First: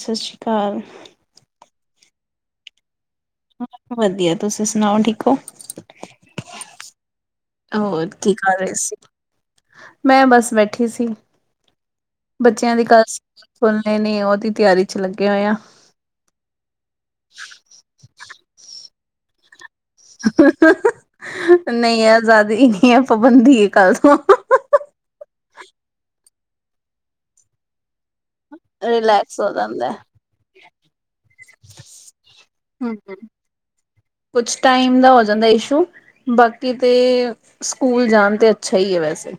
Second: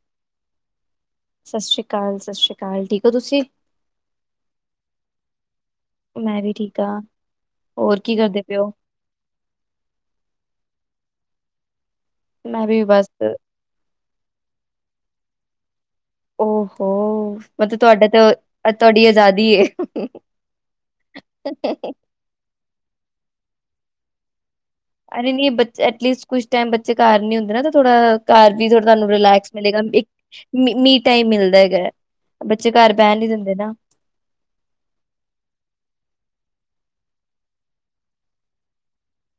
ਸਤਿ ਸ਼੍ਰੀ ਅਕਾਲ। ਸਤਿ ਸ਼੍ਰੀ ਅਕਾਲ ਸਤਿ ਸ਼੍ਰੀ ਅਕਾਲ ਠੀਕ ਓ ਤੁਸੀਂ। ਵਧੀਆ ਤੁਸੀਂ ਸੁਣਾਓ ਠੀਕ ਓ? ਮੈਂ ਵੀ ਠੀਕ ਹਾਂ, ਹੋਰ ਕੀ ਕਰਦੇ ਪਏ ਕਰ ਹੋ? ਰਹੇ ਸੀ? ਮੈਂ ਬਸ ਬੈਠੀ ਸੀ। ਮੈਂ ਬੱਚਿਆਂ ਵੀ ਦੀ ਕੱਲ ਬਸ ਸਕੂਲ਼ ਕਖੁਲਣੇ ਨੇ ਉਹਦੀ ਤਿਆਰੀ ਚ ਲੱਗੇ ਹੋਏ ਆ। ਓ ਹੋ ਮਤਲਬ ਤੁਹਾਡਾ ਤਾਂ ਅੱਜ ਤੁਹਾਡੀ ਆਜ਼ਾਦੀ ਐ। ਨਹੀਂ ਅਜ਼ਾਦੀ ਨੀ ਐ ਪਾਬੰਦੀ ਐ ਕੱਲ ਤੋਂ ਅਰੇ ਨਈ ਐਟਲੀਸਟ ਕੁਛ ਟਾਈਮ ਬੱਚੇ ਘਰ ਨੀ ਹੁੰਦੇ ਨਾ ਤਾਂ ਥੋੜਾ ਘਰ ਵੀ ਥੋੜ੍ਹਾ ਤੁਹਾਨੂੰ ਹੋ ਰਿਲੈਕਸ ਮਿਲੇਗਾ ਜਾਂਦਾ। ਮੀਂਹ ਟਾਈਮ ਮਿਲਦਾ ਹੈਗਾ। ਬੱਚੇ ਘਰ, ਹੂੰ ਬਹਿਣ ਨੀ ਦਿੰਦੇ ਨਾ ਕੁਛ, ਟਾਈਮ ਦਾ ਹੋ ਜਾਂਦਾ ਇਸ਼ੂ ਬਾਕੀ ਤੇ, ਸਕੂਲ ਜਾਣ ਤੇ, ਅੱਛਾ ਹੀ ਹੈ ਵੈਸੇ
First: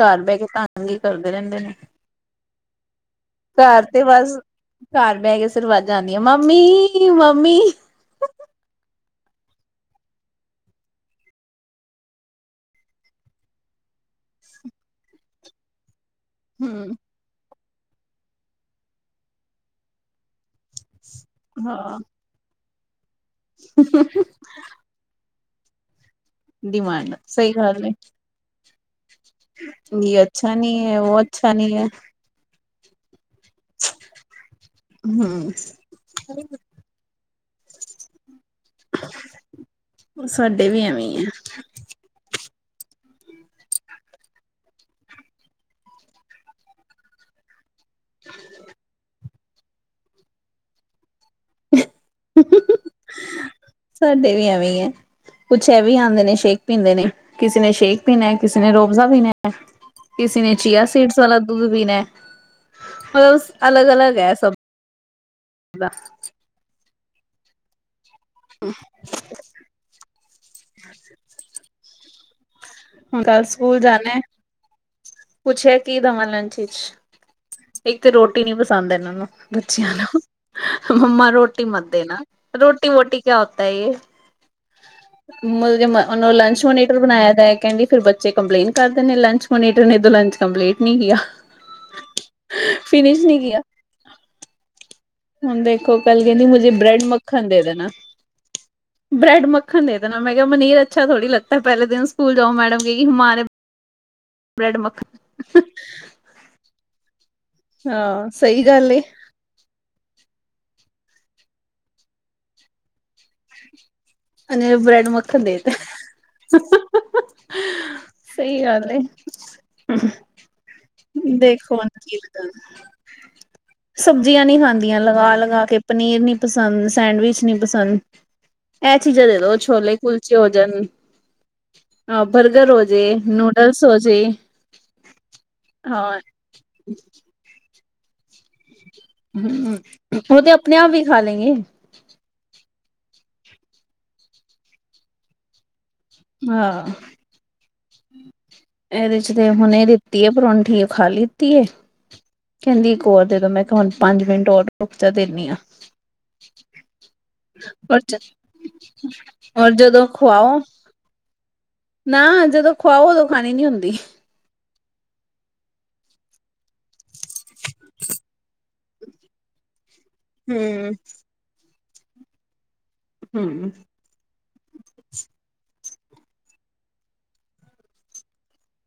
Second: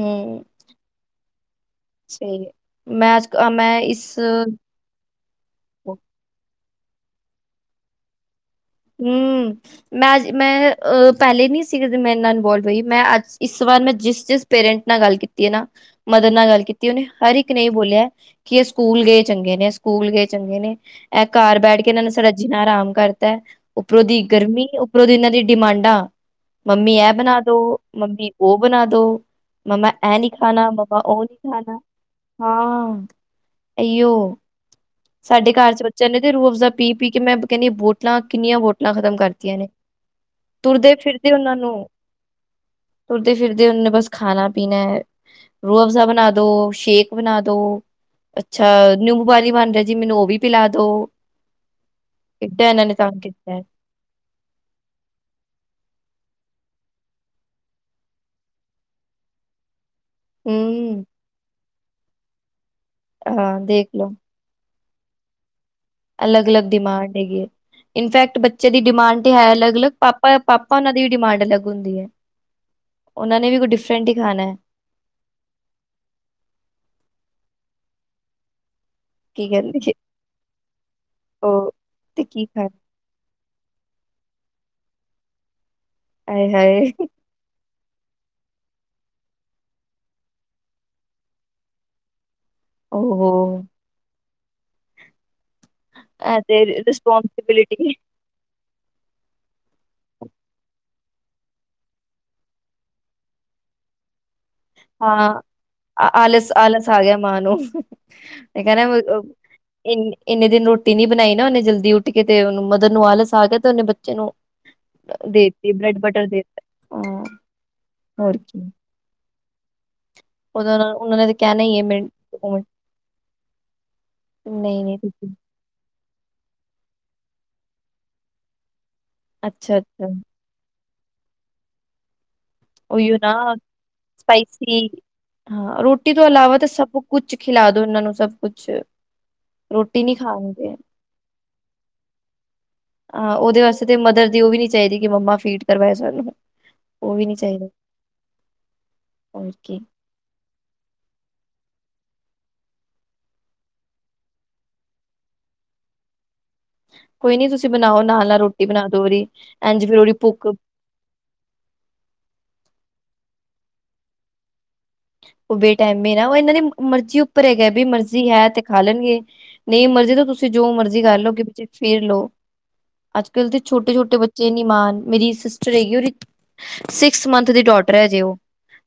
ਘਰ ਬਹਿ ਕੇ, ਤੰਗ ਹੀ ਕਰਦੇ ਰਹਿੰਦੇ ਨੇ, ਸਹੀ ਮੈਂ ਅੱਜ ਮੈਂ ਘਰ ਤੇ ਇਸ ਬਸ ਘਰ ਬਹਿ ਕੇ, ਸ ਰਵਾਜ਼ਾਂ ਆਉਂਦੀਆਂ, ਮੰਮੀ- ਮੰਮੀ ਹਮ, ਮੈਂ ਅਜ, ਮੈਂ ਹ ਪਹਿਲੇ ਨਈ ਸੀ। ਮੇਰੇ ਨਾਲ ਬੋਲ ਪਈ, ਮੈਂ ਅੱਜ ਇਸ ਵਾਰ, ਮੈਂ ਜਿਸ -ਜਿਸ ਪੇਰੈਂਟਸ ਨਾਲ ਗੱਲ ਕੀਤੀ ਨਾ, ਮਦਰ ਨਾਲ ਗੱਲ ਕੀਤੀ ਹੂੰ ਉਹਨੇ, ਹਰ ਇੱਕ, ਨੇ ਬੋਲਿਆ ਕਿ, ਇਹ ਸਕੂਲ ਗਏ ਚੰਗੇ ਨੇ, ਸਕੂਲ ਗਏ ਚੰਗੇ ਨੇ ਇਹ ਘਰ ਬੈਠ ਕੇ, ਹਾਂ ਇਹਨਾਂ ਨੇ ਸਾਡਾ ਜੀਣਾ ਹਾ- ਰਾਮ ਕਰਤਾ, ਉੱਪਰੋਂ ਦੀ ਗਰਮੀ, ਉੱਪਰੋਂ ਦੀ ਇਹਨਾਂ, ਦੀ ਡਿਮਾਂਡਾਂ ਮੰਮੀ, ਇਹ ਡਿਮਾਂਡ ਬਣਾ ਸਹੀ ਦੋ, ਗੱਲ ਏ। ਮੰਮੀ ਉਹ ਬਣਾ ਦੋ ਮਮਾ, ਇਹ ਨਹੀਂੀ ਅੱਛਾ ਖਾਣਾਾ, ਨਹੀਂ ਹੈ ਮਮਾ ਉਹ ਉਹਓ ਨਈ ਅੱਛਾ ਨਹੀਂ ਖਾਣਾ ਹੈ ਹਾਂ ਇਹੀਓ, ਹਮ ਸਾਡੇ ਘਰ ਚ ਬੱਚਿਆਂ ਨੇ ਤੇ ਰੋਐਫ ਪੀ -ਪੀ ਕੇ ਮੈਂ ਕਹਿੰਣੀ ਬੋਟਲਾਂ ਕਿੰਨੀਆਂ ਬੋਤਲਾਂ ਖ਼ਤਮ ਕਰਤੀਆਂ ਨੇ, ਸਾਡੇ ਵੀ ਤੁਰਦੇ- ਐਵੇਂ ਹੀ -ਫਿਰਦੇ ਹੈ ਉਹਨਾਂ ਨੂੰ ਤੁਰਦੇ- ਫਿਰਦੇ ਉਹਨੇ ਬਸ, ਖਾਣਾ ਪੀਣਾ ਰੂਹ ਅਫਜ਼ਾ ਬਣਾ ਦੋ, ਸ਼ੇਕ ਬਣਾ ਦੋ ਅੱਛਾ, ਨੀਬੂ ਪਾਣੀ ਬਣ ਰਿਹਾ ਜੀ, ਮੈਨੂੰ ਉਹ ਵੀ ਪਿਲਾ ਦੋ ਕਿੱਦਾਂ, ਇਹਨਾਂ ਨੇ ਤਗ ਕੀਤਾ ਸਾਡੇ ਵੀ, ਐਵੇਂ ਐ ਕੁਛ ਇਹ ਵੀ, ਆਦੇ ਨੇ ਸ਼ੇਕ ਪੀਂਦੇ ਨੇ, ਕਿਸੇ ਨੇ ਸ਼ੇਕ ਪੀਣਾ, ਕਿਸੇ ਨੇ ਰੋਫਜ਼ਾ ਪੀਣਾ ਕਿਸੀ ਨੇ, ਚੀਆ ਹਮ ਸੀਡਜ਼ ਵਾਲਾ ਦੁੱਧ ਪੀਣਾ ਮਤਲਬ, ਹਾਂ ਅਲੱਗ ਦੇਖ ਲੋ -ਅਲੱਗ ਹੈ ਸਭ ਬਸ। ਅਲੱਗ- ਅਲੱਗ ਡਿਮਾਂਡ ਹੈਗੀ ਏ, ਇਨਫੈਕਟ ਬੱਚੇ, ਦੀ ਡਿਮਾਂਡ ਤੇ ਹੈ ਅਲੱਗ -ਅਲੱਗ ਪਾਪਾ -ਪਾਪਾ ਹੋਣਾ ਦੀ ਵੀ, ਡਿਮਾਂਡ ਅਲੱਗ ਹੁੰਦੀ ਹੈ ਹੁਣ ਉਹਨਾਂ ਕੱਲ ਨੇ ਵੀ, ਕੋਈ ਸਕੂਲ ਡਿਫਰੈਂਟ ਹੀ, ਜਾਣਾ ਖਾਣਾ ਪੁੱਛਿਆ, ਕੀ ਦੇਵਾਂ ਲੰਚ ਵਿਚ, ਇੱਕ ਤਾਂ ਰੋਟੀ ਨਈ, ਪਸੰਦ ਹੈ ਇਹਨਾਂ ਨੂੰ ਕੀ ਕਹਿੰਦੇ ਬੱਚਿਆਂ ਨੂੰ, ਮੰਮਾ ਰੋਟੀ ਉਹ ਮਤ ਦੇਣਾ, ਤੇ ਕੀ ਖਾਣਾ ਰੋਟੀ- ਵੋਟੀ ਕਿਆ ਹੋਤਾ ਏ, ਮੋਮ ਉਨੂੰ ਆਏ ਲੰਚ ਹਾਏ ਮੋਨੀਟਰ ਬਣਾਇਆਦਾ ਏ ਕਹਿੰਦੀ ਫਿਰ ਬੱਚੇ ਕੰਪਲੇਂਟ ਕਰਦੇ ਨੇ, ਲੰਚ ਮੋਨੀਟਰ ਨੇ, ਤੇ ਲੰਚ ਕੰਪਲੇਂਟ ਨਹੀਂ ਕੀ ਆ ਫਿਨਿਸ਼, ਓਹੋ ਨਹੀਂ ਕੀਆ ਹੁਣ ਦੇਖੋ, ਕਲ ਕਹਿਦੀ ਤੇ ਮੁਝੇ ਬ੍ਰੈਡ ਮੱਖਣ ਦੇ ਦੇਨਾ ਰਿਸਪੋਂਸਿਬਿਲਿਟੀ ਬ੍ਰੈਡ ਮੱਖਣ ਦੇ ਦੇਣਾ, ਮੈਂ ਕਿਹਾ, ਮਨੀਰਅੱਛਾ ਥੋੜ੍ਹੀ ਲੱਗਤਾ ਪਹਿਲੇ ਦਿਨ, ਸਕੂਲ ਜਾਓ ਮੈਡਮ ਗਈ ਮਾਂ ਨੇ ਹਾਂ, ਆਲਸ -ਆਲਸ ਆ ਗਿਆ ਮਾਂ ਨੂੰ ਸਹੀ ਇਹ ਕਹਿ ਗੱਲ ਰਿਹਾ ਏ ਇਨੇਂ -ਇੰਨੇ ਦਿਨ ਰੋਟੀ ਨੀ ਬਣਾਈ ਨਾ ਉਹਨੇ ਜਲਦੀ ਉੱਠ ਕੇ, ਤੇ ਉਹਨੂੰ ਮਦਰ ਨੂੰ ਆਲਸ ਆ ਗਿਆ ਤੇ ਉਹਨੇ ਬ ਚਲੋ, ਉਹਨੇ ਬ੍ਰੈਡ ਮੱਖਣ ਦੇਤਾ ਦੇਤੀ ਬ੍ਰੈਡ ਬਟਰ ਦੇ ਤਾ ਸਹੀ ਗੱਲ ਏ ਉਦੋਂ ਉਹਨਾਂ ਨੇ ਤਾਂ ਕਹਿਣਾ ਦੇਖੋ, ਹੀ ਹੈ ਹੁਣ ਮੇ ਕੀ ਪਤਾ ਨਹੀਂ ਸਬਜ਼ੀਆਂ ਨਹੀਂੀ ਨਹੀਂ ਖਾਂਦੀਆਂ, ਤੁਸੀਂ ਲਗਾ -ਲਗਾ ਕੇ, ਪਨੀਰ ਨੀ ਪਸੰਦ, ਸੈਂਡਵਿਚ ਨਹੀਂੀ ਪਸੰਦ ਇਹ ਚੀਜ਼ਾਂ ਦੇ ਦੋ, ਅੱਛਾ ਛੋਲੇ ਅੱਛਾ ਕੁਲਚੇ ਹੋ ਜਾਣ ਅ, ਬਰਗਰ ਹੋ ਜੇ, ਉਹੀਓ ਨਾ ਨੂਡਲਸ ਹੋ ਜੇ ਸਪਾਈਸੀ ਹਾਂ, ਰੋਟੀ ਤੋਂ ਇਲਾਵਾ ਤਾਂ, ਸਭ ਕੁਛ ਖਿਲਾ ਦੋ ਇਹਨਾਂ ਨੂੰ, ਸਭ ਕੁਛ ਹੂੰ ਰੋਟੀ ਨੀ ਉਹ ਤੇ ਖਾਣਗੇ ਆਪਣੇ ਆਪ ਵੀ ਖਾ ਲੈਂਗੇ ਹਾਂ ਉਹਦੇ ਵਾਸਤੇ ਤੇ ਮਦਰ ਦੀ ਉਹ ਵੀ ਨੀ ਚਾਹੀਦੀ ਕਿ ਮੰਮਾ ਫੀਡ ਕਰਵਾਏ ਸਾਨੂੰ ਹਾਂ ਉਹ ਵੀ ਨੀ ਚਾਹੀਦਾ ਇਹਦੇ ਚ ਤੇ ਹੋਰ ਕੀ ਹੁਣੇ ਦਿੱਤੀ ਹੈ ਪਰੌਠੀ ਉਹ ਖਾ ਲਿੱਤੀ ਹੈ। ਕਹਿੰਦੀ ਇੱਕ ਹੋਰ ਦੇ ਦੋ ਮੈਂ ਕਿਹਾ ਹੁਣ ਪੰਜ ਮਿੰਟ ਔਰ ਰੁੱਕ ਚਾ ਦਿੰਦੀ ਹਾਂ। ਕੋਈ ਨੀ ਤੁਸੀਂ ਬਣਾਓ ਨਾਲ ਨਾਲ ਰੋਟੀ ਬਣਾ ਦੋ ਉਹਦੀ [unintelligible] ਹੋਰ ਇੰਝ ਫਿਰ ਜਦੋਂ ਉਹਦੀ ਭੁੱਖ ਖਵਾਓ ਨਾ ਜਦੋਂ ਖਵਾਓ ਉਦੋਂ ਖਾਣੀ ਨੀ ਹੁੰਦੀ ਉਹ ਬੀ ਟਾਈਮ ਨਾ ਉਹ ਇਹਨਾਂ ਦੇ ਮਰਜ਼ੀ ਉੱਪਰ ਹੈਗਾ ਵੀ ਮਰਜ਼ੀ ਹੈ ਤੇ ਖਾ ਲੈਣਗੇ ਨਹੀਂ ਮਰਜ਼ੀ ਤਾਂ ਤੁਸੀਂ ਜੋ ਹਮ ਮਰਜ਼ੀ ਕਰ ਲਓ ਕਿ ਬੱਚੇ ਫਿਰ ਲਓ ਅੱਜ ਕੱਲ ਦੇ ਹਮ ਛੋਟੇ ਛੋਟੇ ਬੱਚੇ ਬੱਚੇ ਨੀਮਾਨ ਮੇਰੀ ਸਿਸਟਰ ਹੈਗੀ ਉਹਦੀ ਸਿਕਸ ਮੰਥ ਦੀ ਡੋਟਰ ਹੈ ਜੇ ਉਹ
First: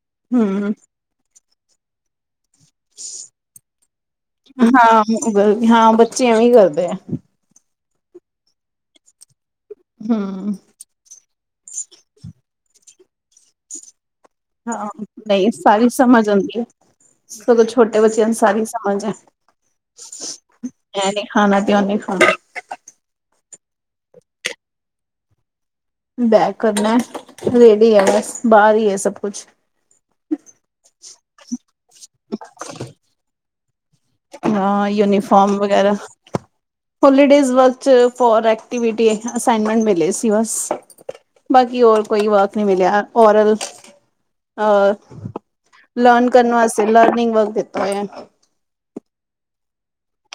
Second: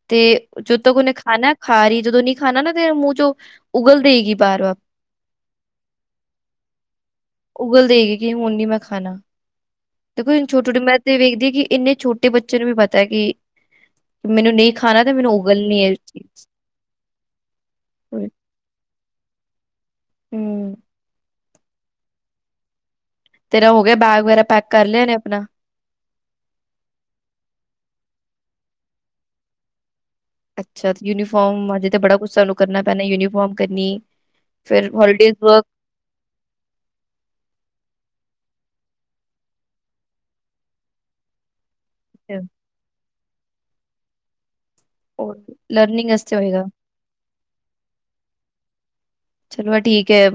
ਤੇ ਹਮ ਜਦ ਤੱਕ ਉਹਨੇ ਖਾਣਾ ਖਾ ਰਹੀ ਜਦੋਂ ਨਹੀਂ ਖਾਣਾ ਤੇਰੇ ਮੂੰਹ ਚੋਂ ਉਗਲ ਦੇਗੀ ਬਾਰ ਵਾਰ ਹਾਂ ਹਾਂ ਬੱਚੇ ਐਵੇਂ ਕਰਦੇ ਆ ਉਗਲ ਦੇਗੀ ਕਿ ਹੁਣ ਨੀ ਮੈਂ ਖਾਣਾ ਦੇਖੋ ਛੋਟੀ ਹਮ ਛੋਟੀ ਮੈਂ ਵੇਖਦੀ ਕਿ ਇੰਨੇ ਛੋਟੇ ਬੱਚੇ ਨੂੰ ਵੀ ਪਤਾ ਕਿ ਮੈਨੂੰ ਨਹੀਂ ਹਾਂ ਖਾਣਾ ਤੇ ਮੈਨੂੰ ਨਹੀਂ ਉਗਲਣੀ ਸਾਰੀ ਹੈ ਇਹ ਸਮਝ ਚੀਜ਼ ਆਉਂਦੀ ਹੈ ਸਗੋਂ ਛੋਟੇ ਬੱਚਿਆਂ ਨੂੰ ਸਾਰੀ ਸਮਝ ਹੈ। ਹਮ ਐ ਨਹੀਂ ਖਾਣਾ ਚਾਹੁੰਦੀ ਹਾਂ। ਤੇਰਾ ਹੋ ਗਿਆ ਬੈਗ ਵਗੈਰਾ ਪੈਕ ਕਰ ਲਿਆ ਨੇ ਆਪਣਾ ਬੈਗ ਕਰਨਾ ਰੇਡੀ ਹੈ ਬਸ ਬਾਹਰ ਹੀ ਹੈ ਸਭ ਕੁੱਛ ਅੱਛਾ ਯੂਨੀਫਾਰਮ ਅਜੇ ਤਾਂ ਬੜਾ ਕੁੱਛ ਸਾਨੂੰ ਕਰਨਾ ਪੈਣਾ ਯੂਨੀਫਾਰਮ ਕਰਨੀ ਹਾਂ ਯੂਨੀਫਾਰਮ ਵਗੈਰਾ holidays work for activity assignment ਮਿਲੇ ਸੀ ਬਸ ਬਾਕੀ ਹੋਰ ਕੋਈ ਵਰਕ ਨਹੀਂ ਮਿਲਿਆ ਔਰ ਆ ਲਰਨ ਕਰਨਾ ਵਾਸਤੇ ਅਸੀਂ ਲਰਨਿੰਗ ਵਰਕ ਦਿੱਤਾ ਹੋਇਆ। ਚਲੋ ਠੀਕ ਹੈ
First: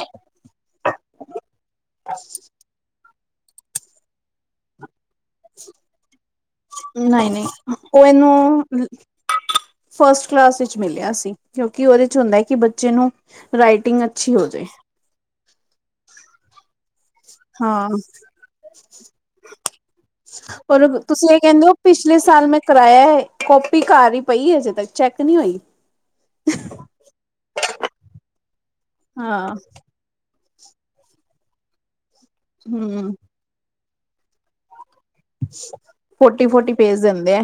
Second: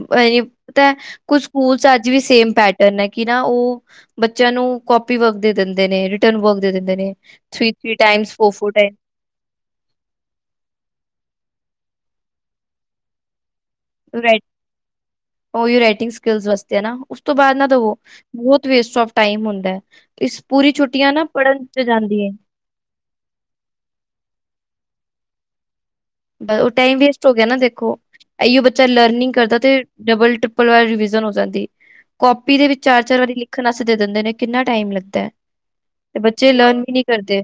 ਪਤਾ ਕੁੱਝ ਸਕੂਲ ਚ ਅੱਜ ਵੀ ਸੇਮ ਪੈਟਰਨ ਹੈ। ਕਿ ਨਾ ਉਹ ਬੱਚਿਆਂ ਨੂੰ ਕਾਪੀ ਵਰਕ ਦੇ ਦਿੰਦੇ ਨੇ ਰਿਟਰਨ ਵਰਕ ਦੇ ਦਿੰਦੇ ਨੇ ਨਹੀਂ ਨਹੀਂ ਥ੍ਰੀ ਥੀ੍ ਉਹ ਟਾਈਮ ਫੋਰ ਇਹਨੂੰ ਫ਼ੋਰ ਟਾਈਮ ਫਸਟ ਕਲਾਸ ਵਿੱਚ ਮਿਲਿਆ ਸੀ ਕਿਉਂਕਿ ਉਹਦੇ ਚ ਹੁੰਦਾ ਕਿ ਬੱਚੇ ਨੂੰ ਰਾਈਟ ਰਾਈਟਿੰਗ ਅੱਛੀ ਹੋ ਜਾਏ ਉਹ ਹੀ ਰਾਈਟਿੰਗ ਸਕਿਲਸ ਵਾਸਤੇ ਨਾਂ ਉਸ ਤੋਂ ਬਾਅਦ ਨਾਂ ਹਾਂ ਬਹੁਤ ਵੇਸਟ ਉਫ਼ ਟਾਇਮ ਹੁੰਦਾ ਹੈ। ਇਸ ਪੂਰੀ ਔਰ ਛੁੱਟੀਆਂ ਨਾ ਤੁਸੀਂ ਇਹ ਪੜ੍ਹਨ ਕਹਿੰਦੇ ਹੋ ਚ ਪਿਛਲੇ ਜਾਂਦੀਆਂ ਸਾਲ ਮੈਂ ਕਰਾਇਆ ਕੋਪੀ ਘਰ ਹੀ ਪਈ ਅਜੇ ਤੱਕ ਚੈੱਕ ਨਹੀਂ ਹੋਈ ਉਹ ਟਾਈਮ ਵੇਸਟ ਹੋ ਗਿਆ ਨਾ ਦੇਖੋ ਇਹੀਓ ਬੱਚਾ ਲਰਨਿੰਗ ਹਾਂ ਕਰਦਾ ਤੇ ਡਬਲ ਟ੍ਰਿਪਲ ਵਾਰ ਰਿਵਿਜ਼ਨ ਹੋ ਜਾਂਦੀ ਕੋਪੀ ਦੇ ਵਿੱਚ ਚਾਰ ਹਮ ਚਾਰ ਵਾਰੀ ਲਿਖਣ ਵਾਸਤੇ ਦੇ ਦਿੰਦੇ ਨੇ ਕਿੰਨਾ ਟਾਈਮ ਲੱਗਦਾ ਹੈ। ਤੇ ਫੋਰਟੀ ਬੱਚੇ ਫੋਰਟੀ ਲਰਨ ਵੀ ਪੇਜ਼ ਨਹੀਂ ਦਿੰਦੇ ਕਰਦੇ ਆ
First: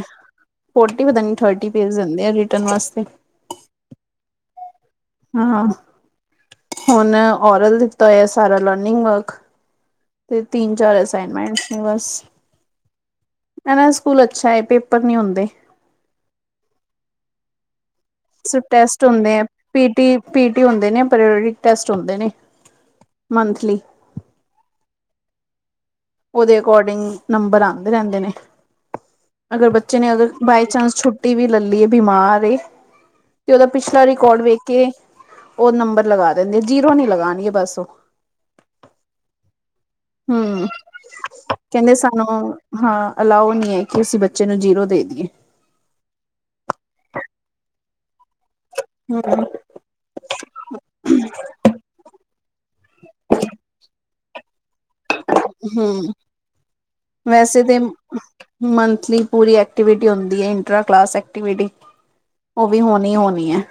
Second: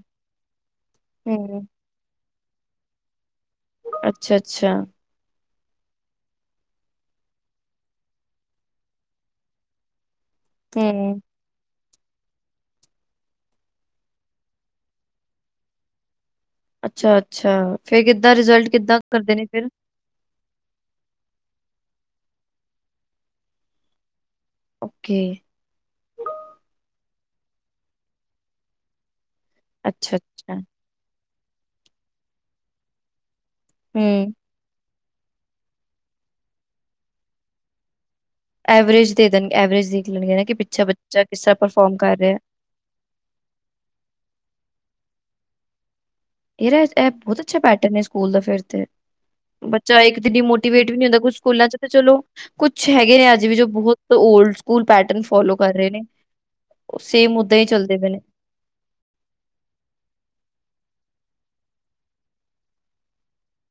ਫੋਰਟੀ ਪਤਾ ਹੂੰ ਥਰਟੀ ਪੇਜ਼ ਦਿੰਦੇ ਆ ਰਿਟਰਨ ਵਾਸਤੇ ਅੱਛਾ- ਅੱਛਾ। ਹਾਂ ਹੁਣ ਔਰਲ ਦਿੱਤਾ ਹੈ ਸਾਰਾ ਲਰਨਿੰਗ ਵਰਕ ਤੇ ਤਿੰਨ ਚਾਰ ਹੂੰ ਅਸਾਈਨਮੈਂਟ ਬਸ ਮੈਮ ਇਹ ਸਕੂਲ ਅੱਛਾ ਹੈ ਪੇਪਰ ਨੀ ਹੁੰਦੇ ਅੱਛਾ ਅੱਛਾ ਫਿਰ ਕਿੱਦਾਂ ਸਿਰਫ ਰਿਜ਼ਲਟ ਕਿੱਦਾਂ ਟੈਸਟ ਕਰਦੇ ਹੁੰਦੇ ਆ ਨੇ ਫਿਰ ਪੀਟੀ ਪੀਟੀ ਹੁੰਦੇ ਨੇ [unintelligible] ਟੇਸਟ ਹੁੰਦੇ ਨੇ ਮਨਥਲੀ ਓਕੇ ਉਹਦੇ ਅਕੋਰਡਿੰਗ ਨੰਬਰ ਆਉਂਦੇ ਰਹਿੰਦੇ ਨੇ ਅਗਰ ਬੱਚੇ ਨੇ ਅੱਛਾ ਅਗਰ ਅੱਛਾ ਬਾਈ ਚਾਂਸ ਛੁੱਟੀ ਛੁੱਟੀ ਵੀ ਲੈ ਲਈ ਬਿਮਾਰ ਏ ਤੇ ਉਹਦਾ ਪਿਛਲਾ ਹੂੰ ਰਿਕਾਰਡ ਵੇਖ ਕੇ ਉਹ ਨੰਬਰ ਲਗਾ ਦਿੰਦੇ, ਜੀਰੋ ਨਹੀਂ ਲਗਾਉਣਗੇ ਬਸ ਉਹ ਐਵਰੇਜ ਦੇ ਦੇਣ ਐਵਰੇਜ ਦੇਖ ਲੇਣਗੇ ਨਾ, ਕਿ ਹਮ ਪਿੱਛੇ ਬੱਚਾ ਕਿਸ ਤਰ੍ਹਾਂ ਕਹਿੰਦੇ ਪਰਫੋਰਮ ਕਰ ਸਾਨੂੰ ਰਿਹਾ। ਹਾਂ, ਅਲਾਓ ਨਹੀਂ ਹੈ ਕਿ ਅਸੀਂ ਬੱਚੇ ਨੂੰ ਜੀਰੋ ਦੇ ਦੀਏ। ਇਹਦਾ, ਇਹ ਬਹੁਤ ਅੱਛਾ ਪੈਟਰਨ ਹੈ ਸਕੂਲ ਦਾ ਫਿਰ ਤੇ ਹਮ [unintelligible] ਬੱਚਾ ਇੱਕ ਤੇ ਡੀ ਮੋਟੀਵੇਟ ਵੀ ਨੀ ਹੁੰਦਾ, ਕੁੱਛ ਸਕੂਲਾਂ 'ਚੱ ਤੇ ਚਲੋ ਕੁੱਛ ਹੈਗੇ ਨੇ ਅੱਜ ਵੀ, ਜੋ ਬਹੁਤ ੳਲਡ ਸ ਸਕੂਲ ਪੈਟਰਨ ਫੋਲੋ ਕਰ ਰਹੇ ਨੇ, ਹਮ ਉਹ ਸੇਮ ਉੱਦਾਂ ਵੈਸੇ ਹੀ ਤੇ ਚੱਲਦੇ ਪਏ ਨੇ। ਮੰਥਲੀ ਪੂਰੀ ਐਕਟੀਵਿਟੀ ਹੁੰਦੀ ਹੈ, ਇੰਟਰਾ ਕਲਾਸ ਐਕਟੀਵਿਟੀ। ਉਹ ਵੀ ਹੋਣੀ, ਹੋਣੀ ਹੈ।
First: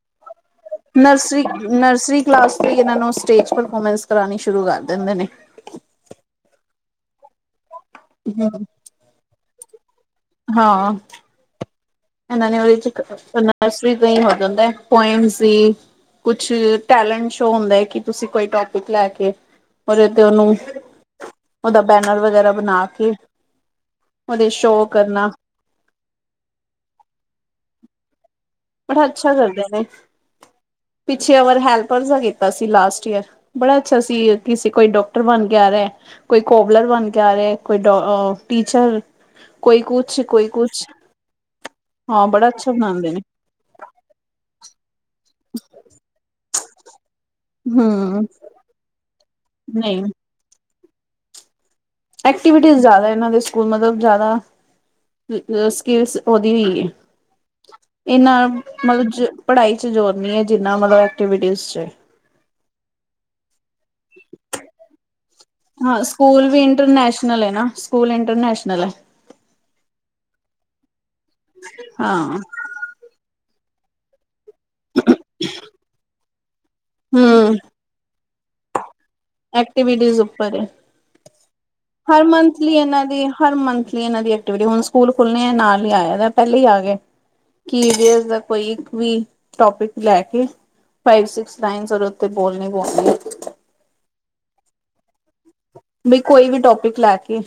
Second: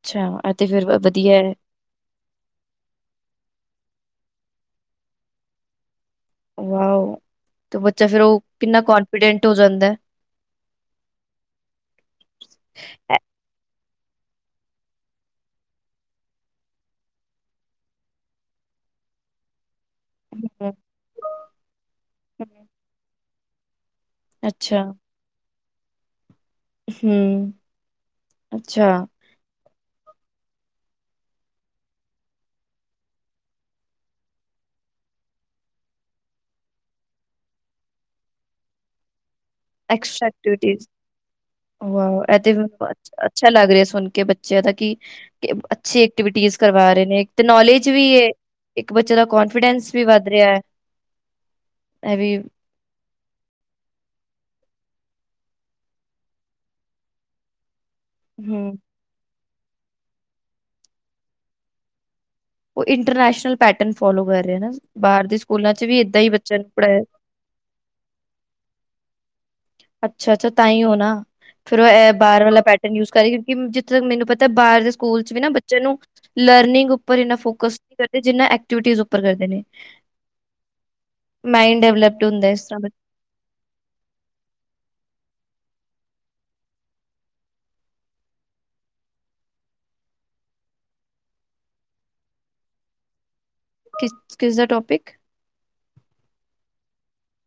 ਅੱਛਾ, ਐ ਤੇ ਫਿਰ ਵਧੀਆ ਨਰਸਰੀ ਨਰਸਰੀ ਕਲਾਸ ' ਤੋਂ ਹੀ ਇਹਨਾਂ ਨੂੰ ਸਟੇਜ ਪਰਫੋਰਮੈਂਸ ਕਰਵਾਉਣੀ ਸ਼ੁਰੂ ਕਰ ਦਿੰਦੇ ਨੇ। ਵਾੳ, ਤੇ ਬੱਚਾ ਫਿਰ ਉਹ ਕਿੰਨਾ ਕੋਨਫੀਡੈਂਟ ਹੋ ਜਾਂਦਾ। ਹਾਂ। ਇਹਨਾਂ ਨੇ ਉਹਦੇ 'ਚ, ਨਰਸਰੀ ਦਾ ਹੀ ਹੋ ਜਾਂਦਾਂ ਪੋਇਮਂਸ ਹੀ ਕੁਛ ਟੈਲੈਂਟ ਸ਼ੋਅ ਹੁੰਦਾ ਹੈ, ਕਿ ਤੁਸੀਂ ਕੋਈ ਟੋਪਿਕ ਲੈ ਕੇ ਉਹਦੇ ਤੇ ੳਹਨੂੰ, ਹੂੰ ਓਦਾ ਪੈਨਲ ਵਗੈਰਾ ਬਣਾ ਕੇ ਉਹਦੇ 'ਚ ਅੱਛਾ ਸ਼ੋਅ ਕਰਨਾ। ਹਮ, ਅੱਛਾ। ਬੜਾ ਅੱਛਾ ਕਰਦੇ ਨੇ, ਪਿੱਛੇ ਇਕ ਵਾਰ ਹੈਲਪਰ ਦਾ ਕੀਤਾ ਸੀ ਲਾਸਟ ਈਅਰ ਬੜਾ ਅੱਛਾ ਸੀ, ਐ ਕਿਸੇ ਕੋਈ ਡਾਕਟਰ ਬਣ ਗਿਆ ਦਾ ਐ ਕੋਈ ਕੋਬਲਰ ਬਣ ਕੇ ਆ ਰਹੇ, ਕੋਈ ਡੋ ਅ ਟੀਚਰ ਕੋਈ ਕੁਛ ਐਕਸਟਰਾ -ਕੋਈ ਕੁਛ, ਐਕਟੀਵਿਟੀਜ਼ ਵਾਓ ਹਾਂ ਇਹ ਬੜਾ ਤੇ ਅੱਛਾ ਮੈਨੂੰ ਬਣਾਉਂਦੇ ਅੱਛ- ਨੇ। ਅੱਛਾ ਲੱਗ ਰਿਹਾ ਸੁਣ ਕੇ ਬਚੇ ਬੱਚਿਆਂ ਦਾ ਕਿ, ਕੀਅ ਅੱਛੀ ਐਕਟੀਵਿਟੀਜ ਕਰਵਾ ਰਹੇ ਨੇ, ਤੇ ਨੌਲੇਜ ਵੀ ਹਮ ਹੈ। ਇੱਕ ਬੱਚੇਆ ਦਾ ਕਨਫੀਡੈਂਸ ਵੀ ਨਹੀਂ ਵੱਧ ਰਿਹਾ ਹੈ। ਇਹ ਵੀ ਐਕਟੀਵਿਟੀਜ਼ ਜ਼ਿਆਦਾ ਇਹਨਾਂ ਦੇ ਸਕੂਲ ਮਤਲਬ, ਜ਼ਿਆਦਾ ਸਕਲਸ ਉਹਦੀ ਹੋਈ ਹੈ ਇਹਨਾ ਹੂੰ ਮਤਲਬ ਪੜ੍ਹਾਈ 'ਚ ਜ਼ੋਰ ਨ ਹੈ, ਜਿੰਨਾ ਮਤਲਬ ਐਕਟੀਵਿਟੀਜ਼ 'ਚ ਐ। ਉਹ ਇੰਟਰਨੈਸ਼ਨਲ ਪੈਟਰਨ ਫੋਲੋ ਕਰ ਰਿਹਾ ਹੈ ਨਾ, ਬਾਹਰ ਦੇ ਸਕੂਲਾਂ 'ਚ ਵੀ ਏਦਾਂ ਹੀ ਬੱਚਿਆਂ ਨੂੰ ਪੜਾਇਆ ਨਾਲ ਇਹ ਹੈ ਨਾ, ਸਕੂਲ ਇੰਟਰਨੈਸ਼ਨਲ ਹੈ। ਅੱਛਾ ਅੱਛਾ ਤਾਂ ਹੀ ਉਹ ਨਾ, ਫਿਰ ਉਹ ਏਹ ਹਾਂ ਬਾਹਰ ਵਾਲਾ ਪੈਟਰਨ ਯੂਜ ਕਰੀ ਕਿ ਜਿੱਥੇ ਤੱਕ ਮੈਨੂੰ ਪਤਾ ਏ ਬਾਹਰ ਦੇ ਸਕੂਲ 'ਚ ਵੀ ਨਾ ਬੱਚੇ ਨੂੰ, ਲਰਨਿੰਗ ਉੱਪਰ ਇੰਨਾ ਹਮ ਫੋਕਸ ਨਹੀਂ ਕਰਦੇ। ਜਿਨ੍ਹਾਂ ਐਕਟੀਵਿਟੀਜ਼ ਉਪਰ ਕਰਦੇ ਨੇ। ਐਕਟੀਵਿਟੀਜ਼ ਉੱਪਰ ਹੈ ਮਾਇੰਡ ਹਰ ਡਿਵਲਪਡ ਹੁੰਦਾ ਇਸ ਮੰਥਲੀ ਤਰ੍ਹਾਂ ਬਚੇ ਇਹਨਾਂ ਦੀ ਹਰ ਮੰਥਲੀ ਇਹਨਾਂ ਦੀ ਐਕਟੀਵਿਟੀ, ਹੁਣ ਸਕੂਲ ਖੁੱਲ੍ਹਣੇ ਹੈ ਨਾਲ ਹੀ ਆਇਆ ਪਹਿਲੇ ਹੀ ਆ ਗਏ ਕੀ ਦਾ ਕੋਈ ਇੱਕ ਵੀ ਟੋਪਿਕ ਲੈ ਕੇ [unintelligible] ਫਾਈਵ, ਸਿਕਸ, ਨਾਈਨ ਉਹਦੇ ਉੱਤੇ ਬੋਲਣੀ ਹੀ ਬੋਲਣੀ ਐ। ਕਿਸ, ਕਿਸ ਦਾ ਟੋਪਿਕ? ਵੀ ਕੋਈ ਵੀ ਟੋਪਿਕ ਲੈ ਕੇ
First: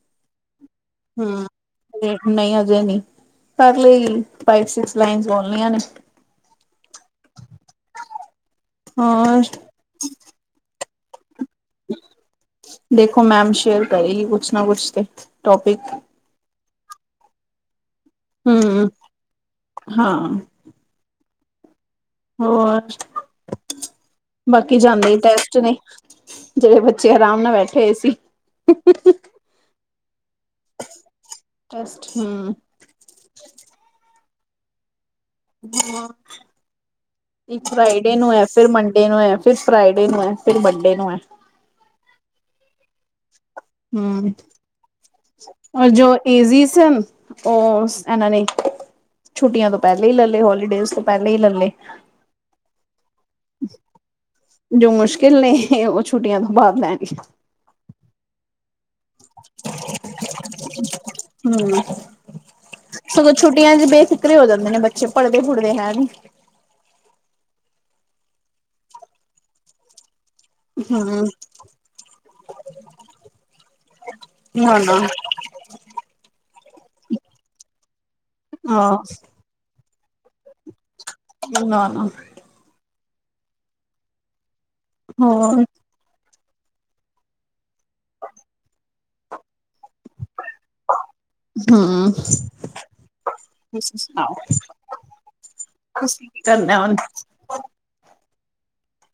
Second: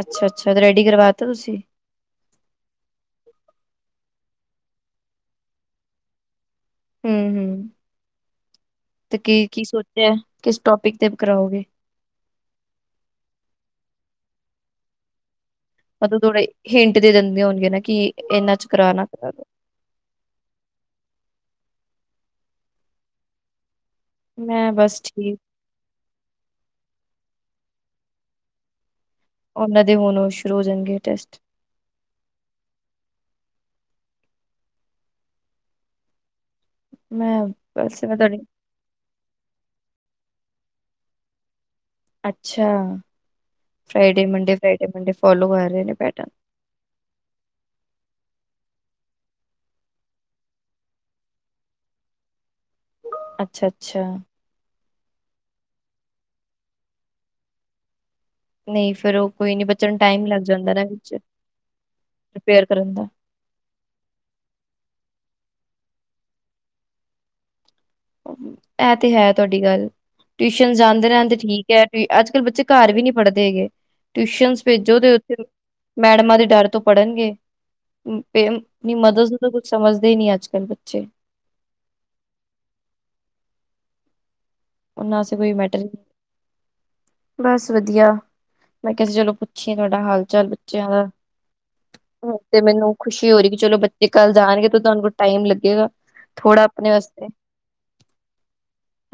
ਅੱਛਾ ਅੱਛਾ, ਰੈਡੀ ਕਰਵਾਤਾ ਹੂੰ ਤੁਸੀਂ? ਨਹੀਂ ਹਜੇ ਨਹੀਂੀ, ਕਰ ਲੈਗੀ, ਫਾਈਫ ਸੀਕਸ ਲਾਈਨਸ ਬੋਲਣੀਆਂ ਨੇ। ਹਮ ਹਮ, ਤੇ ਹੋਰ ਕੀ ਕੀ ਸੋਚਿਆ ਏ, ਕਿਸ ਟੋਪਿਕ ਤੇ ਕਰਾਓਗੇ? ਦੇਖੋ ਮੈਮ ਸ਼ੇਅਰ ਕਰੇਗੀ ਕੁਛ ਨਾ ਕੁਛ ਤੇ, ਟੋਪਿਕ ਮਤਲਬ ਥੋੜੇ ਹਿੰਟ ਦੇ ਦਿੰਦੀਆਂ ਹੋਣਗੀਆਂ ਨਾ, ਕਿ ਇਹਨਾਂ ਹੂੰ 'ਚ ਕਰਾ ਨਾ ਕਰਾ ਦੋ ਹਾਂ। ਹੋਰ, ਮੈਂ ਬਾਕੀ ਬਸ ਜਾਂਦੇ ਈ ਠੀਕ ਟੈਸਟ ਨੇ। ਜਿਹੜੇ ਬੱਚੇ ਆਰਾਮ ਨਾਲ ਬੈਠੇ ਹੋਏ ਸੀ। ਉਹਨਾਂ ਦੇ ਹੁਣ ਸ਼ੁਰੂ ਹੋ ਜਾਣਗੇ ਟੈਸਟ ਟੈਸਟ ਹੂੰ, [unintelligible] ਮੈਂ ਇੱਕ ਬਸ ਫਰਾਈਡੇ ਮੈਂ ਨੂੰ ਤੁਹਾਡੀ ਐ ਫਿਰ ਮੰਡੇ ਨੂੰ ਐ ਫਿਰ ਫਰਾਈਡੇ ਨੂੰ ਐ ਫਿਰ ਵੱਡੇ ਨੂੰ ਐ। ਅੱਛਾ, ਫਰਾਈਡੇ ਹਮ ਮੰਡੇ ਫਰਾਈਡੇ ਮੰਡੇ ਫੋਲੋ ਕਰ ਰਹੇ ਔਰ ਨੇ ਜੋ ਪੈਟਰਨ ਈਜੀ ਸਨ। ਉਹ ਸ ਇਹਨਾਂ ਨੇ ਛੁੱਟੀਆਂ ਤੋਂ ਪਹਿਲੇ ਹੀ ਲੈ ਲਏ ਹੋਲੀਡੇਜ਼ ਤੋਂ ਪਹਿਲੇ ਹੀ ਲੈਲੇ। [inaudible] ਅੱਛਾ-ਅੱਛਾ। ਜੋ ਮੁਸ਼ਕਿਲ ਨੇ ਉਹ ਛੁੱਟੀਆਂ ਤੋਂ ਬਾਦ ਲੈਣਗੇ। ਨਹੀਂ ਫ਼ਿਰ ਉਹ ਕੋਈ ਨੀ ਬੱਚਿਆਂ ਨੂੰ ਟਾਈਮ ਲੱਗ ਜਾਂਦਾ ਏ ਨਾ ਵਿੱਚ, ਹਮ ਪੇਅਰ ਕਰਨ ਦਾ। ਸਗੋਂ ਛੁੱਟੀਆਂ ਚ ਬੇਫਿਕਰੇ ਹੋ ਜਾਂਦੇ ਨੇ ਬੱਚੇ, ਪੜ੍ਹਦੇ ਪੜ੍ਹਦੇ ਹੈ ਨੀ। ਇਹ ਤੇ ਹੈ ਤੁਹਾਡੀ ਗੱਲ। ਟਿਊਸ਼ਨ ਜਾਂਦੇ ਹਮ ਰਹਿਦੇ ਠੀਕ ਐ, ਅੱਜ ਕੱਲ ਬੱਚੇ ਘਰ ਵੀ ਨੀ ਪੜ੍ਹਦੇ ਹੈਗੇ। ਟਿਊਸ਼ਨ ਨਾ ਨਾ ਭੇਜੋ ਤੇ ਉੱਥੇ ਮੈਡਮਾਂ ਦੇ ਡਰ ਤੋਂ ਪੜ੍ਹਨਗੇ, ਨੇ ਅਪਣੀ ਆਹ ਮਦਦ ਕੁਛ ਸਮਝਦੇ ਹੀ ਨੀ ਅੱਜ-ਕੱਲ੍ਹ ਬੱਚੇ। ਨਾ, ਨਾ ਐਸਾ ਕੋਈ ਹੋਰ ਮੈਟਰ ਬਸ ਵਧੀਆ, ਮੈਂ ਕਿਹਾ ਸੀ ਚਲੋ ਪੁੱਛੀਏ ਤੁਹਾਡਾ ਹਾਲ ਚਾਲ ਬੱਚਿਆਂ ਦਾ ਹੂੰ, ਹੂੰ ਤੇ ਮੈਨੂੰ ਖੁਸ਼ੀ ਹੋ ਰੀ ਕਿ ਚਲੋ ਬੱਚੇ ਕੱਲ ਜਾਣਗੇ ਤੇ ਤੁਹਾਨੂੰ ਟਾਈਮ ਲੱਗੇਗਾ। ਬਸ ਥੋੜਾ ਕਰਨਾ ਆਪਣੇ ਹੁਣ। ਵਾਸਤੇ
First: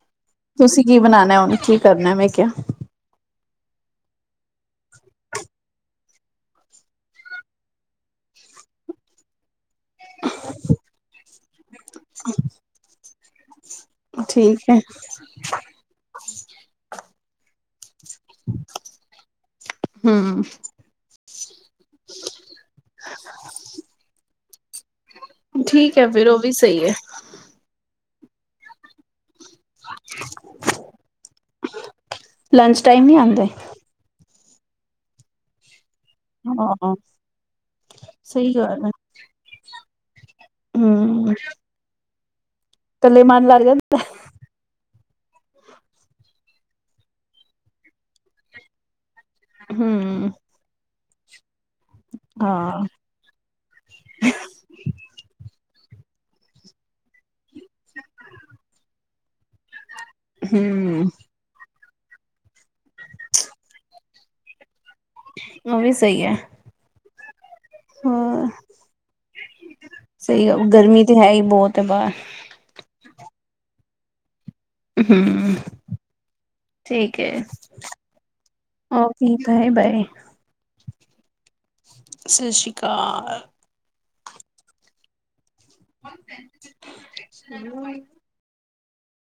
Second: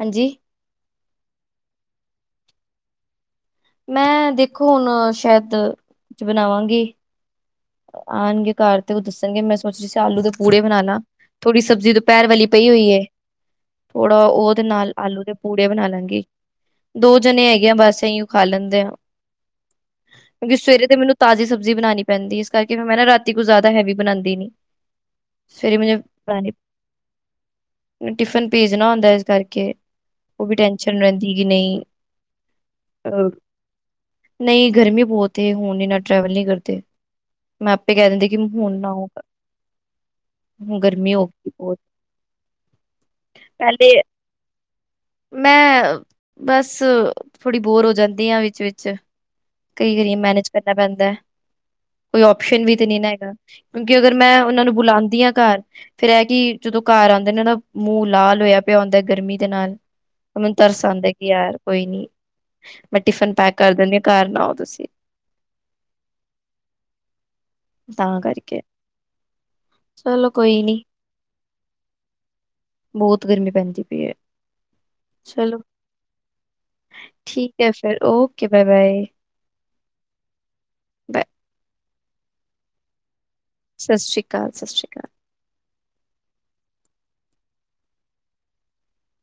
ਹਾਂਜੀ, ਤੁਸੀਂ ਕੀ ਬਣਾਣਾ ਉਹਨੂੰ ਕੀ ਕਰਨਾ ਮੈਂ ਕਿਹਾ? ਮੈਂ ਦੇਖੋ ਹੁਣ ਸ਼ਾਇਦ ਚ ਬਣਾਵਾਂਗੀ। ਆਣਗੇ ਘਰ ਤੇ ਉਹ ਦੱਸਣਗੇ ਮੈਂ [unintelligible] ਆਲੂ ਦੇ ਪੂੜੇ ਬਣਾਣਾ ਥੋੜੀ ਸਬਜ਼ੀ ਦੁਪਹਿਰ ਵਾਲੀ ਪਈ ਹੋਈ ਐ। ਥੋੜਾ ਉਹਦੇ ਠੀਕ ਹੈ ਨਾਲ ਆਲੂ ਦੇ ਪੂੜੇ ਬਣਾ ਲਾਂਗੀ। ਦੋ ਜਣੇ ਹੈਗੇ ਆ ਬਸ ਅਈ ਓ ਖਾ ਲੈਂਦੇ ਐ, ਹਮ ਕਿਉਂਕਿ ਸਵੇਰੇ ਦੇ ਮੈਨੂੰ ਤਾਜ਼ੀ ਸਬਜ਼ੀ ਬਣਾਣੀ ਪੈਂਦੀ ਐ, ਇਸ ਕਰਕੇ ਮੈਂ ਨਾ ਰਾਤੀ ਕੋ ਜ਼ਿਆਦਾ ਹੈਵੀ ਬਣਾਦੀ ਨੀ। ਠੀਕ ਹੈ ਫਿਰ ਉਹ ਵੀ ਸਹੀ ਹੈ [unintelligible] ਟਿਫਨ ਭੇਜਣਾ ਹੁੰਦਾ ਇਸ ਕਰ ਕੇ ਉਹ ਵੀ ਟੈਸ਼ਨ ਰਹਿੰਦੀ ਕਿ ਨਹੀਂ ਲੰਚ ਟਾਈਮ ਨਹੀਂ ਅਹ। ਆਉਂਦੇ। ਨਹੀਂ ਗਰਮੀ ਬਹੁਤ ਐ ਹੁਣ ਇਹਨਾਂ ਟਰੈਵਲ ਨੀ ਕਰਦੇ। ਹਾਂ ਮੈਂ ਆਪੇ ਕਹਿ ਦਿੰਦੀ ਕਿ ਸਹੀ ਹੁਣ ਗੱਲ ਹੈ। ਨਾ ਹੋਊਗਾ, ਗਰਮੀ ਹੋ ਹਮ ਗਈ ਬਹੁਤ ਕੱਲੇ ਮੰਨ ਲੱਗ ਜਾਦਾ ਐ? ਮੈਂ ਬਸ, ਥੋੜ੍ਹੀ ਬੋਰ ਹੋ ਜਾਂਦੀ ਆ ਵਿੱਚ ਵਿਚ ਕੀ ਕਰੀਏ ਹਮ। ਮੈਨੇਜ ਕਰਨਾ ਪੈਂਦਾ, ਕੋਈ ਔਪਸ਼ਨ ਵੀ ਹਾਂ। ਤੇ ਨੀ ਨਾ ਹੈਗੀ। ਕਿਉਂਕਿ ਅਗਰ ਮੈਂ ਉਹਨਾਂ ਨੂੰ ਬੁਲਾਉਂਦੀ ਆ ਘਰ ਫੇਰ ਇਹ ਕਿ ਜਦੋਂ ਘਰ ਆਦੇ ਦੇ ਨਾ ਮੂੰਹ ਲਾਲ ਹੋਇਆ ਪਿਆ ਹੁੰਦਾ ਗਰਮੀ ਦੇ ਨਾਲ ਮੈਨੂੰ ਤਰਸ ਹਮ ਆਦਾ ਕਿ ਯਾਰ ਕੋਈ ਨੀ, ਮੈਂ ਟਿਫਨ ਪੈਕ ਕਰ ਦਿੰਨੀ ਆ ਘਰ ਨਾ ਆਓ ਤੁਸੀਂ। ਉਹ ਵੀ ਸਹੀ ਐ। ਤਾਂ ਕਰਕੇ, ਚਲੋ ਸਹੀ ਕੋਈ ਨੀ ਗਰਮੀ ਤੇ ਹੈ ਹੀ ਬਹੁਤ ਬਾਹਰ ‌ ਬਹੁਤ ਗਰਮੀ ਪੈਂਦੀ ਪਈ ਹੈ। ਹੂੰ ਚਲੋ ਠੀਕ ਹੈ। ਫਿਰ ਓਕੇ ਬਾਏ ਬਾਏ ‌ ਠੀਕ ਆਏ ਬਏ। ਬਾਏ ਸਤਿ ਸ਼੍ਰੀ ਅਕਾਲ ਸਤਿ ਸ਼੍ਰੀ ਅਕਾਲ ਸਤਿ ਸ਼੍ਰੀ ਅਕਾਲ। [unintelligible]